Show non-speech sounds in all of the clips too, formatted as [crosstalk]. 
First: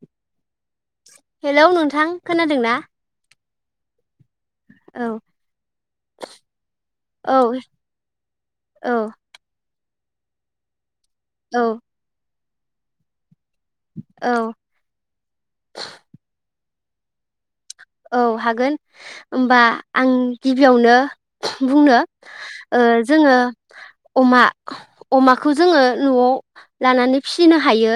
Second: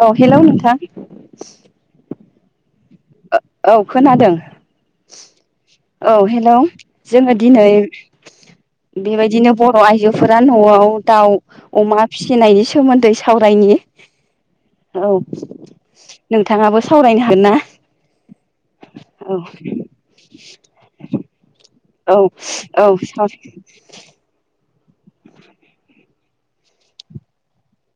औ हेलौ नोंथां। हेलौ नोंथां खोनादों ना? ओ औ खोनादों। औ औ हेल जोङो औ दिनै औ बेबायदिनो बर आइजोफोरा नआव दाउ औ अमा फि फिसिनायनि सोमोन्दै सावरायनि औ औ नों नोंथाङाबो सावरायनो हागोन ना? औ हागोन औ ओमबा आं गिबियावनो बुं नो औ ओ औ जोङो अमा अमाखौ जोङो नआव लानानै फिसिनो हायो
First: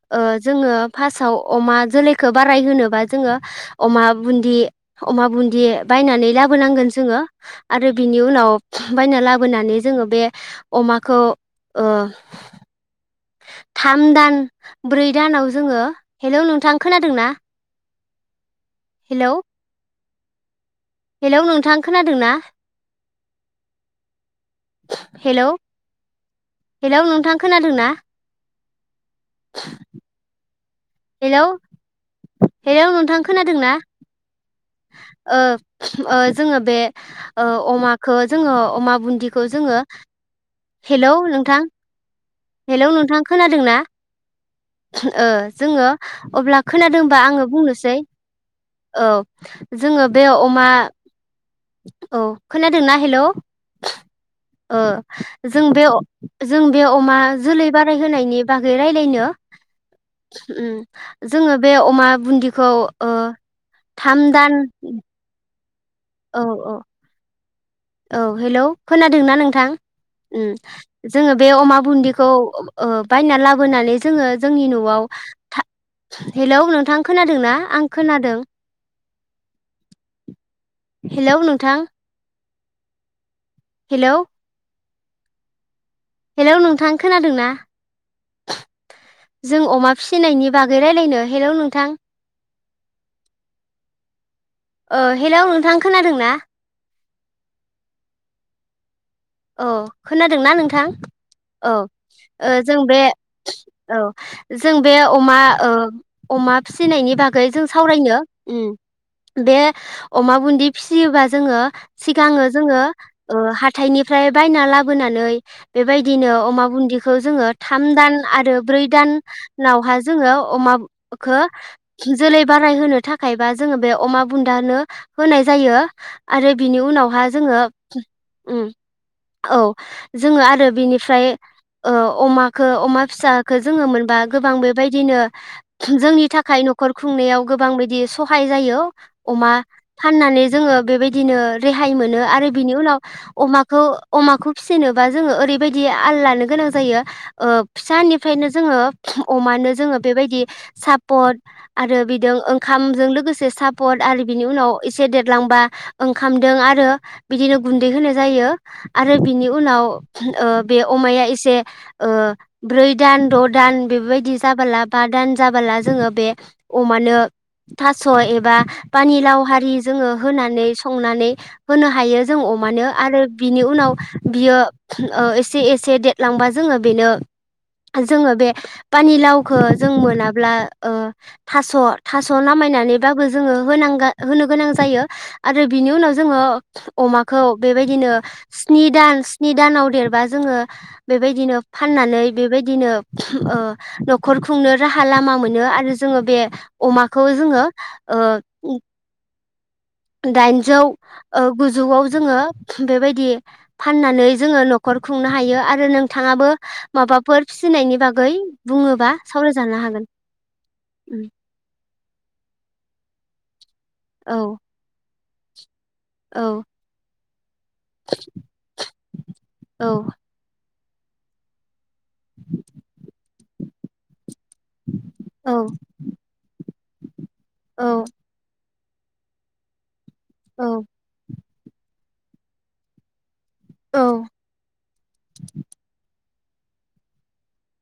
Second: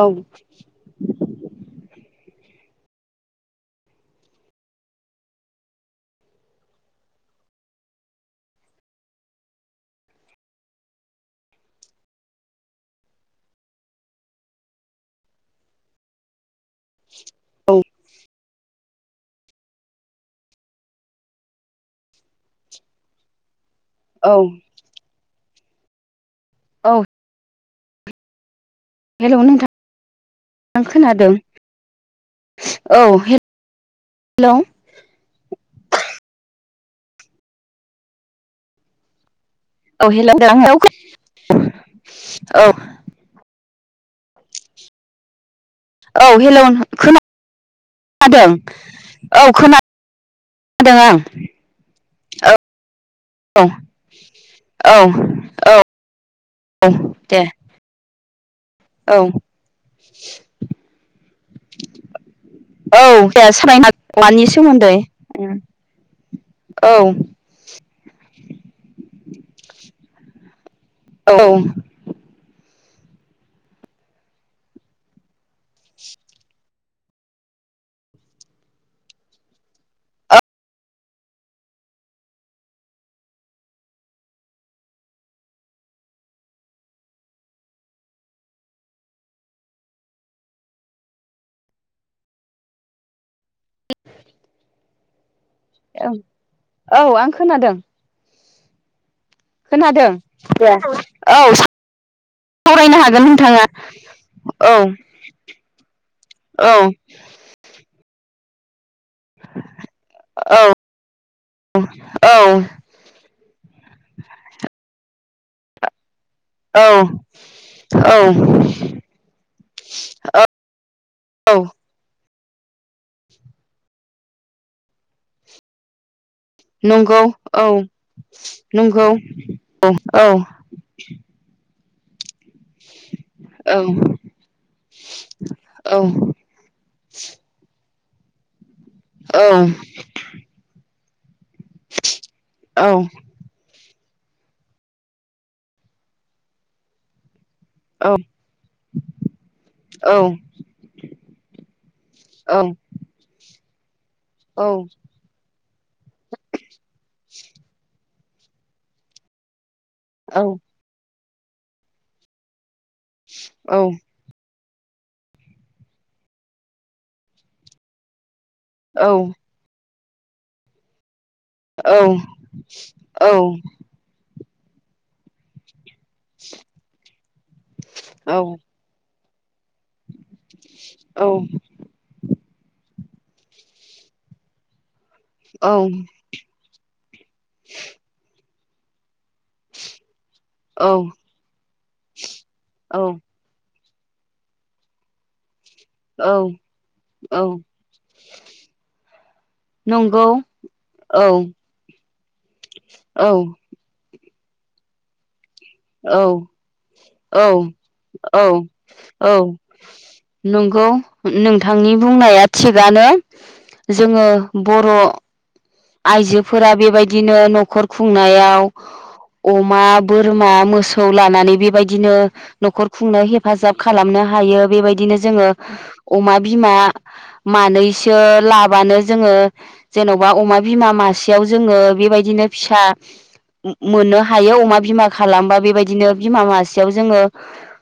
औ ओ जोङो फार्स्टआव अमा जोलैखौ बा ट्राइ होनोबा जोङो अमा बुन्दि अमा बुन्दि बायनानै लाबोनांगोन जोङो आरो बिनि उनाव बायना लाबोनानै जोङो बे अमाखौ थाम दान ब्रै दानाव जोङो हेलौ नोंथां खोनादों ना? [unintelligible] हेलौ। हेलौ नोंथां खोनादों ना? औ हेल'। हेलौ नोंथां खोनादों दोना? हेल नोंथां खोनादों हेलौ हेल नोंथां खोनादों ना? हेल। ओ ओ जोङो बे ओ अमाखौ जोङो अमा बुन्दि खौ जोङो औ हेलौ हेल नोंथां औ हेलौ नोंथां खोनादोंना? ओ। जोङो औ अब्ला हेलौ खोनादोंबा आङो बुंनोसै खोनादों औ जोङो बे अमा आं औ खोनादोंना हेल' औ औ जों औ बे जों बे अमा दे जोलै बारायहोनायनि बागै औ रायज्लायनो ओम जोङो बे अमा बुन्दिखौ दे सावरायनो हागोन थाम औवानि दान सोमोन्दै [unintelligible] औ औ हेल खोनादोंना नोंथां जोङो औ बे अमा बुन्दिखौ ओ बायना लाबोनानै जोङो जोंनि न'आव हेलौ नोंथां खोनादोंनाा आं खोनादों हेलौ नोंथां हेलौ हेलौ नोंथां खोनादों ना जों अमा फिसिनायनि बागै राय्लायनो हेलौ नोंथां ओ हेल' थां खोनादों ना औ आं खोनादों औ खोनादों खोनादोंना नोंथां औ ओ जों बे सावरायनो हागोन नोंथाङा औ औ जों बे अमा ओ अमा औ फिसिनायनि बागै जों सावरायनो ओम बे अमा औ बुदि फियोबा जोङो औ सिगाङो जोङो ओ हाथाइनि ओमफ्राय बायना लाबोनानै बेबायदि बिदिनो अमा औ बुदिखौ जोङो थाम दान औ आरो ब्रै दानावहा जोङो अमा खौ औ जोलै बाराय होनो थाखायबा जोङो बे अमा बुन्दानो होनाय जायो आरो बिनि नंगौ उनावहा जोङो औ ओं नंगौ औ जोङो आरो बिनिफ्राय ओ अमा खौ अमा फिसाखौ औ जोङो मोनबा गोबां बेबायदिनो औ जोंनि थाखाय न'खर खुंनायाव गोबां बायदि सहाय जायो औ अमा फाननानै जोङो बेबायदि बिदिनो रेहाय मोनो आरो बिनि औ औ उनाव अमा खौ अमाखौ फिसिनोबा जोङो ओरैबायदि आल लानो गोनां जायो ओ फिसानिफ्रायनो जोङो अमानो जोङो बेबायदि सापद आरो बिदों ओंखामजों लोगोसे सा आरो बिनि उनाव एसे देरलांबा ओंखामदों आरो बिदिनो गुन्दै होनाय जायो आरो बिनि उनाव ओ बे अमाया ए से ओ ब्रै दान द' दान बेफोरबायदि जाबाला बा दान जाबाला जोङो बे अमानो थास' एबा पानि लाव हारि जोङो होनानै संनानै होनो हायो जों अमानो आरो बिनि उनाव बियो ओ एसे एसे देद लांबा जोङो बेनो जोङो बे पानिलाव खो जों मोनाब्ला ओ थास' थास' नामायनानै बाबो जोङो होनांगा होनो गोनां जायो। आरो बिनि उनाव जोङो अमाखौ बेबायदिनो स्नि दान स्नि दानाव देरबा जोङो बेबायदिनो फाननानै बेबायदिनो औ ओ न'खर खुंनो राहा लामा मोनो आ रो जोङो बे अमाखौ जोङो औ ओ नंगौ दाइनजौ औ ओ गुजौआव जोङो बेबायदि फाननानै जोङो न'खर खुंनो हायो आरो नोंथाङाबो औ माबाफोर फिसिनायनि बागै औ बुङोबा औ सावरायजानो हागोन। नंगौ नोंथांनि बुंनाया थिगानो। जोङो औ बर' औ आइजोफोरा बेबाय दिनो न' खर खुंनायाव अमा, औ बोर मा मोसौ लानानै बेबाय दिनो न'खर खुंनो हेफा जाब खालामनो हायो बेबायदिनो औ जोङो अमा बिमा औ मानैसो ला बानो जोङो जेन'बा अमा बिमा मासेयाव जोङो बेबायदिनो फिसा औ मो-मोननो हायो अमा बिमा खालामबा बेबायदिनो बिमा मासेयाव जोङो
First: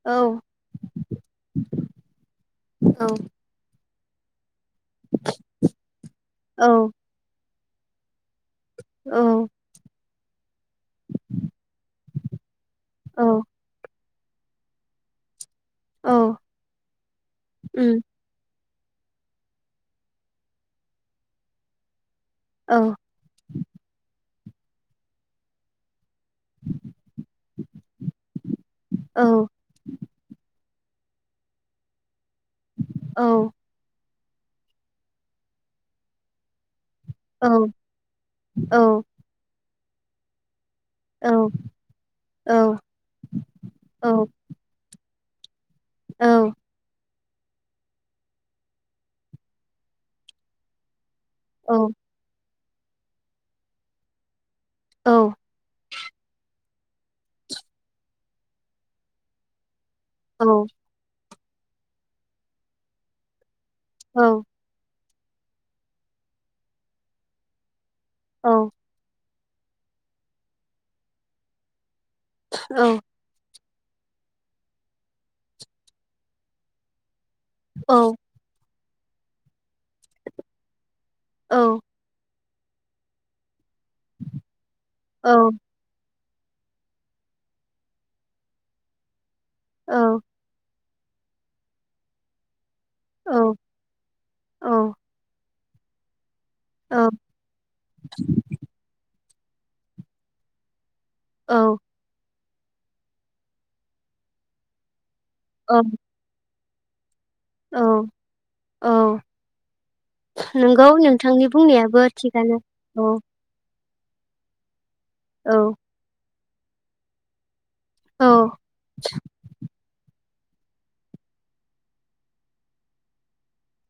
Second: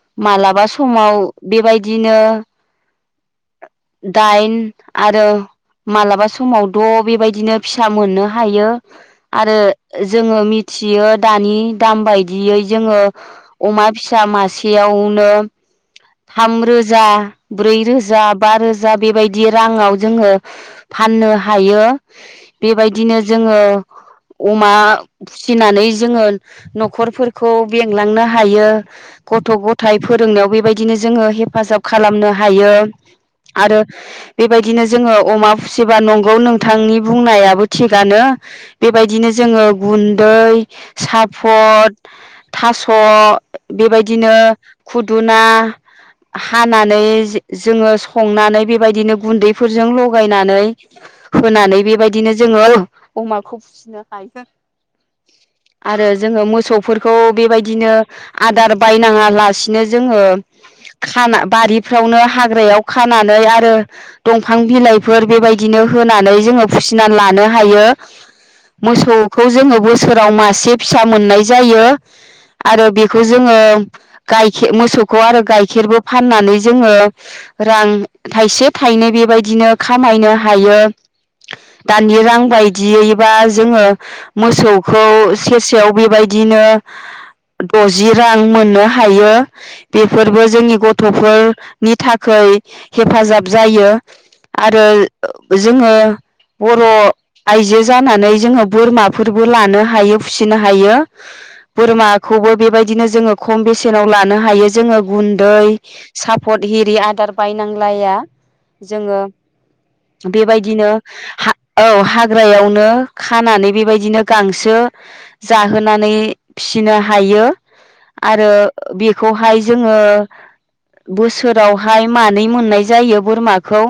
औ मालाबा समाव बेबायदिनो औ दाइन आरो मालाबा समावथ' बेबायदिनो फिसा मोनो हायो औ आरो जोङो मिथियो दानि दाम बियै जोङो औ अमा फिसा मासेयावनो औ थाम रोजा ब्रै उम रोजा बा रोज जा बेबायदि राङाव जोङो फाननो हायो। औ बेबायदिनो जोङो अमा फिसिनानै जोङो न'खरफोरखौ बेंलांनो हायो औ गथ' गथाय फोरोंनायाव बेबाय बिदिनो जोङो हेफाजाब खालामनो हायो औ आरो बेबायदिनो जोङो अमा फिसिबा नंगौ नोंथांनि औ बुंनायाबो थिगानो औ बेबायदिनो जोङो गुन्दै औ साफद थास' औ बेबायदिनो खु दुना हानानै जे जोङो संनानै बेबायदिनो गुन्दैफोरजों लगायनानै औ होनानै बेबायदिनो जोङो अमाखौ फिसिनो हायो। आरो जोङो मोसौ फोरखौ बेबायदिनो आदार बायनाङा लासिनो जोङो औ औ खाना बारिफ्रावनो हाग्रायाव खानानै आरो औ दंफां बिलाइ फोर बेबायदिनो होनानै जोङो फिसिनानै लानो हायो। मोसौ। खौ जोङो बोसोराव मासे फिसा मोननाय जायो। आरो बेखौ जोङो गायखे मोसौ खौ आरो गाइखेरबो फाननानै जोङो रां थाइसे थायोनो बेबायदिनो। खामायनो हायो दानि रां। बायदियैबा। जोङो मोसौखौ सेरसेयाव बेबायदि। दिनो दजि रां मोननो हायो। बेफोरबो जोंनि ग थफोरनि थाखै। हेफाजाब औ जायो आरो औ जोङो। बर' औ आइजो जानानै जोङो बोरमा। फोरबो लानो हायो फिसिनो हायो। औ बोरमा खौबो बेबायदिनो जोङो खम बेसेनाव लानो हायो। जोङो। गुन्दै औ साफ पद हिरि आदार। औ बायनांलाया औ जोङो नंगौ बेबायदिनो नोंथांनि हा बुंनायाबो औ थिगानो हाग्रायावनो औ खानानै बेबाय दिनो गांसो। औ जाहोनानै। फिसिनो हायो। औ आरो बेखौहाय। ओ बोसोरावहाय मानै मोननाय जायो बोरमाखौ।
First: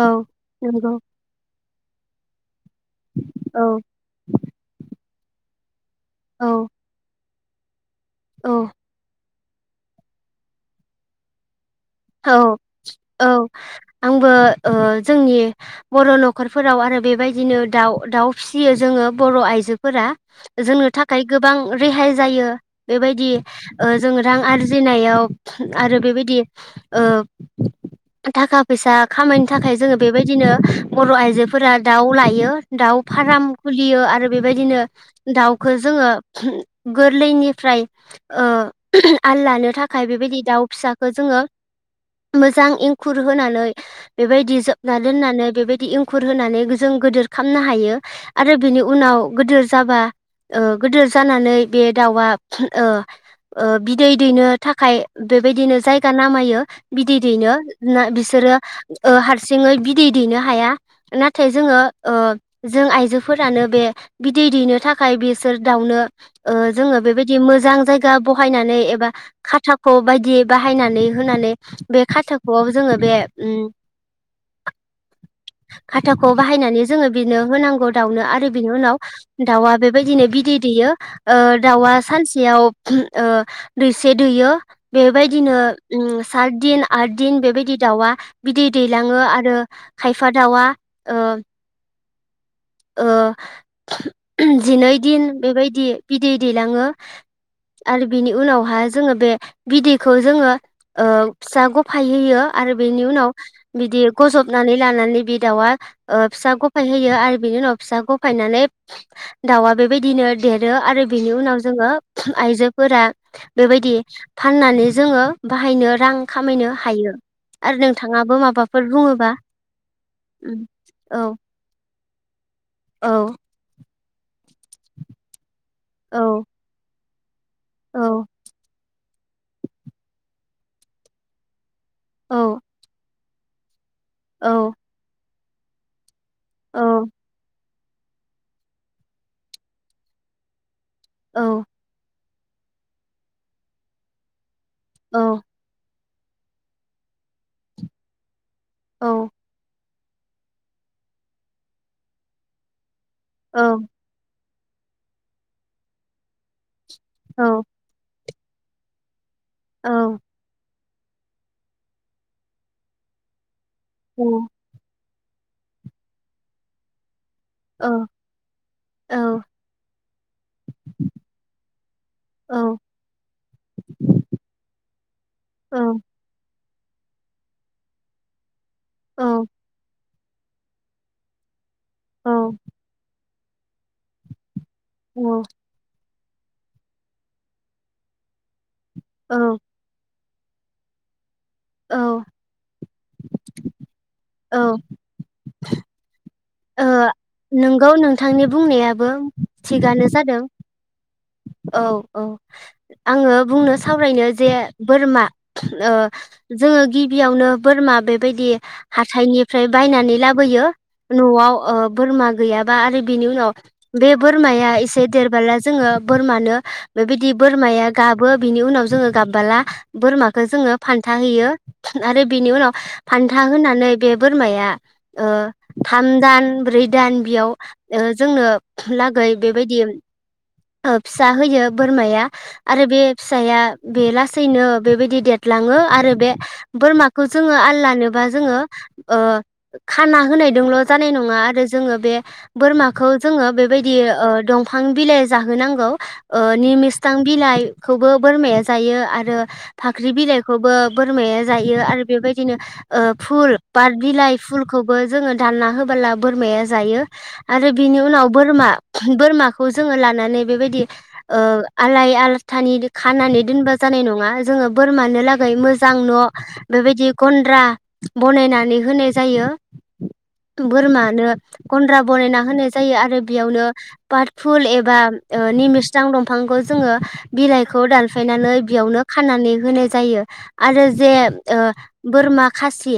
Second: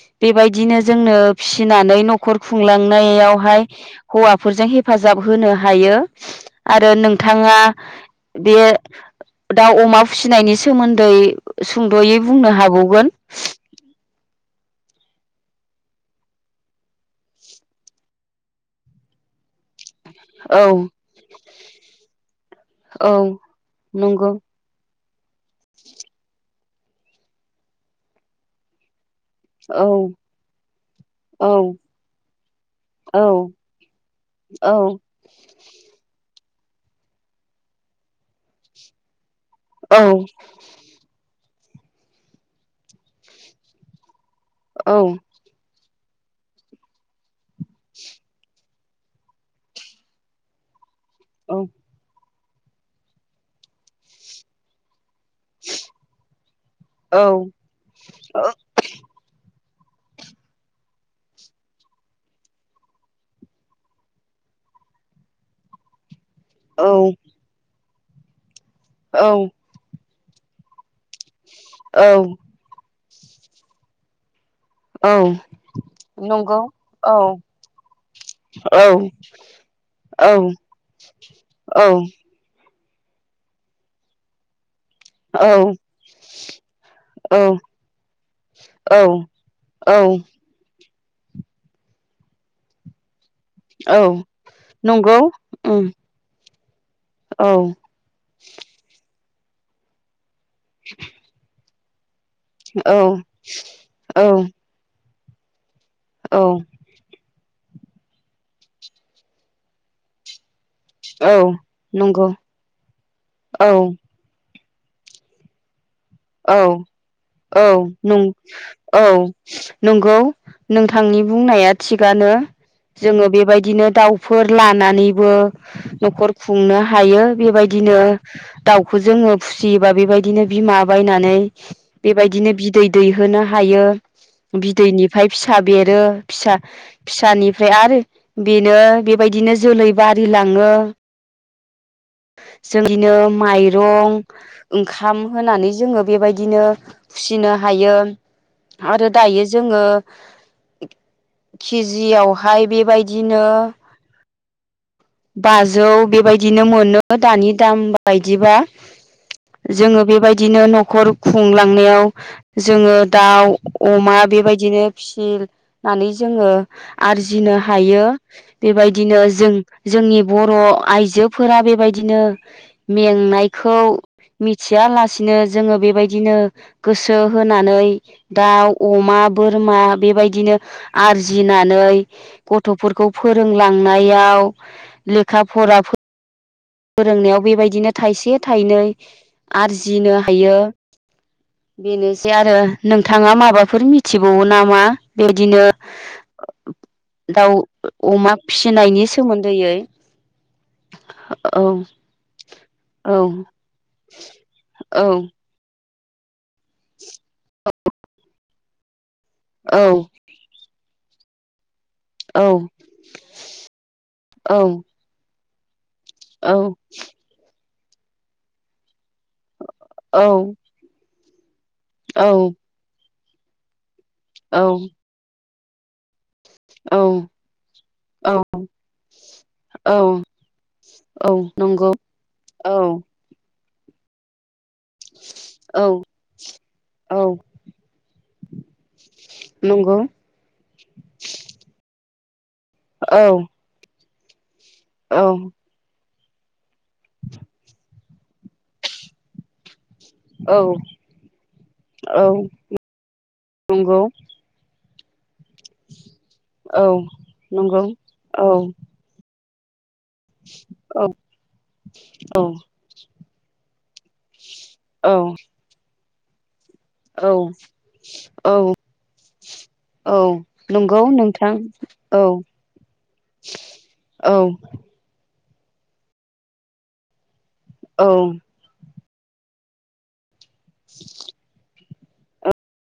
औ बेबायदिनो नंगौ जोंनो फिनानै नखर खुंलांनायावहाय औ हौवाफोरजों हेफाजाब। जाब होनो हायो। औ आरो नों थाङा बे औ दाउ अमा फिसिनायनि सोमोन्दै सुंद'यै बुंनो औ हाबावगोन औ आंबो ओ जोंनि बर' नखरफोराव आरो बेबायदिनो दाउ दाउ फिसियो जोङो बर आइजो फोरा औ जोंनो थाखाय गोबां रेहाय जायो। औ बेबायदि ओ जों नंगौ रां आरजिनायाव आरो बेबायदि ओ थाखा फैसा खामायनो थाखाय औ जोङो बेबायदिनो बर' औ आइजोफोरा दाउ लायो दाउ औ फार्म खुलियो आरो औ बेबायदिनो दाउखौ जोङो गोरलैनिफ्राय ओ आल लानो औ थाखाय बेबायदि दाउ फिसाखौ जोङो मोजां एंखुर होनानै बेबायदि औ जोबना जोबना दोननानै बेबायदि खुर होनानै जों गोदोर खालामनो हायो आरो बिनि उनाव गोदो जाबा ओ गोदो जानानै बे दाउआ ओ बिदै दैनो थाखाय बेबायदिनो जायगा नामायो। बिदै औ दैनो ना बिसोरो ओ हारसिङै बिदै दैनो हाया नाथाय जोङो ओ जों आइजोफोरानो बे बिदै दैनो थाखाय बेसोर दाउनो ओ जोङो बेबायदि मोजां जाय गा बहायना नै एबा औ खाथाखौ बाय गि बाहायनानै होनानै बे औ खाथाख'आव जोङो बे उम। औ खाथाखौ नंगौ बाहायनानै जोङो औ बिनो होनांगौ दाउनो आरो बिनि औ उनाव दाउआ बेबायदिनो औ बिदै दैयो ओ औ दाउआ सानसेयाव ओ दैसे दैयो। बेबायदिनो औ साथ दिन, आथ दिन औ बेबायदि दाउआ बिदै दैलाङो औ आरो औ खायफा दाउआ ओ ओ औ जिनै नंगौ दिन उम बेबायदि बिदै दैलाङो औ आरो बिनि उनावहाय जोंङो बे बिदैखौ जोंङो ओ फिसा गफ होयो आरो औ बेनि उनाव बिदि औ गजब लानानै बे दाउआ ओ औ फिसा गफाय होयो आरो बिनि उनाव फिसा फायनानै दाउआ बेबायदिनो देर रो आरो बेनि उनाव जोंङो नंगौ आइजोफोरा औ बेबायदि फाननानै जोंङो बाहायनो रां औ खामायनो हायो। औ आरो नं नोंथाङाबो माबाफोर औ बुङोबा? नंगौ उम नोंथांनि औ बुंनाया थिगानो औ जोंङो बेबायदिनो दाउ फोर लानानैबो न'खर औ खुंनो हायो बेबायदिनो औ दाउ खौ जोंङो फुसियोबा बेबायदिनो बिमा बायनानै औ बेबायदिनो बिदै दै होनो हायो। बिदैनिफ्राय फिसा बेरो। फिसा औ फिसानि फ्राय आरो बेनो बेबायदिनो जोलै बारिलाङो। औ जोंनिनो माइरं, ओंखाम होनानै जोंङो बेबायदिनो फुसिनो हायो। आरो औ दायो जोंङो केजियावहाय बेबायदि बिदिनो बाजौ बेबायदिनो मोनो। औ दानि दाम बाय जिबा जोङो औ बेबायदिनो न'ख खर खुंलांनायाव जोङो दाउ अमा औ बेबायदिनो फिसि नानै जोङो आरजि नो हायो औ बेबायदिनो औ जों जोंनि बर' आइजोफोरा बेबायदिनो औ मेंनायखौ मिथियालासिनो औ जोङो बेबायदिनो गोसो होनानै दाउ अमा औ बोरमा बेबाय दिनो आरजिना नै औ गथ'फोरखौ फोरोंलांनायाव लेखा फराफो फोरोंनायाव बेबायदिनो थाइसे थाइनै औ आरजिनो हायो औ बेनोसै आरो नोंथाङा माबाफोर मिथिबावो नामा? बेदिनो ओ दाउ नोंगौ अमा नोंथांनि फिसिनायनि बुंनायाबो सोमोन्दैयै थिगानो जादों। औ औ औ आङो बुंनो सावरायनो जे औ बोरमा ओ जोङो गिबियावनो बोरमा बेबायदि हा थाइनिफ्राय औ बायनानै लाबोयो। न'आव ओ बोरमा औ गैयाबा आरो बिनि उनाव बे बोरमाया औ एसे देरबोला जोङो औ बोरमानो बेबायदि बोरमाया गाबो बिनि उनाव जोङो गाबबोला औ बोरमाखो जोङो फान थाहैयो आरो बिनि उनाव फान्था होनानै बे बोरमाया ओ थामदान ब्रै औ दान बेयाव ओ औ जोंनो लागै बेबायदि औ ओ फिसा औ होयो नंगौ बोरमाया औ आरो बे फिसाया बे लासेैनो बेबायदि देरलांङो औ आरो बे बोरमाखौ औ जोंङो आल लानोबा जोंङो ओ नंगौ खाना होनाय ल' जानाय नंङा आरो जोंङो बे बोरमाखौ औ जोंङो बेबायदि औ‌ दं बिफां बिलाइ औ जाहोनांगौ औ निमि थां‌ बिलाय खौबो बोरमाया जायो आरो फाख्रि औ बिलाइखौबो बोरमाया जायो आरो औ बेबायदिनो ओ फुल बाथ नंगौ बिलाइ फुल खौबो जोंङो दानना होबोला बोरमाया औ जायो आरो नंगौ बिनि उनाव औ बोरमा बोरमाखौ जोंङो लानानै बेबायदि औ ओ आलाय औ आलथानि खानानै दोनबा जानाय नंङा जोंङो औ बोरमानो लागै मोजां न' [inaudible] बेबायदि गन्द्रा औ बनायनानै होनाय जायो औ नंगौ बोरमानो नोंथां गन्द्रा औ बनायना होनाय जायो आरो बेयावनो पाट औ फुल एबा ओ निमिस्रां दंफांखौ जोंङो बिलाइखौ औ दानफायनानै बेयावनो खाननानै होनाय जायो आरो जे ओ बोरमा खासि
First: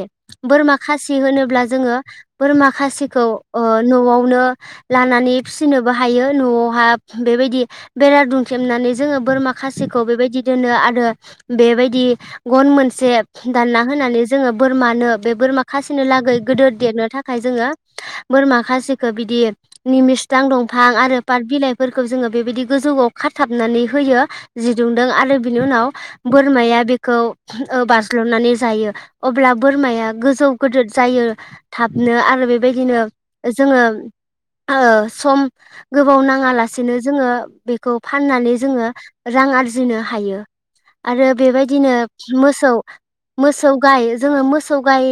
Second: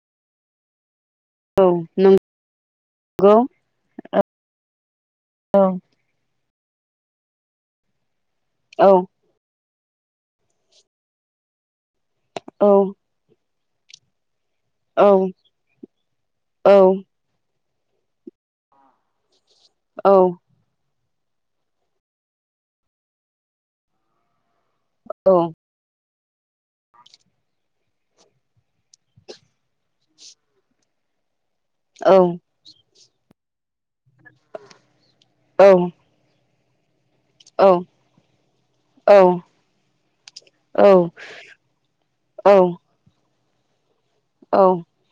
बोरमा खासि फि होनोब्ला औ जोंङो बोरमा खासिखौ नंगौ अ न'आवनो लानानै औ फिसिनोबो हायो न'आवहा बेबायदि बेरा दु औ खेंनानै जोंङो बोरमा खासिखौ बेबायदि दोनो आरो बेबायदि औ गन मोनसे दानना होनानै जोंङो बोरमानो बे बोरमा खासिनो लागै औ गोदोर थाखाय जोंङो बोरमा खासिखो बिदि औ निमिसथां दंफां आरो फाट बिलाइफोरखौ जोंङो बेबायदि गोजौआव खाथाबनानै होयो जि दुंदों औ आरो बिनि उनाव बोरमाया बेखौ अह बाज्ल'नानै जायो अब्ला बोरमाया गोजौ गिदिर जायो थाबनो आरो बेबायदिनो जोङो ओ सम गोबाव नाङाला सिनो जोङो बेखौ फाननानै जोङो रां आरजिनो हायो औ आरो बेबायदिनो औ मोसौ मोसौ गाय जोङो औ मोसौ गाय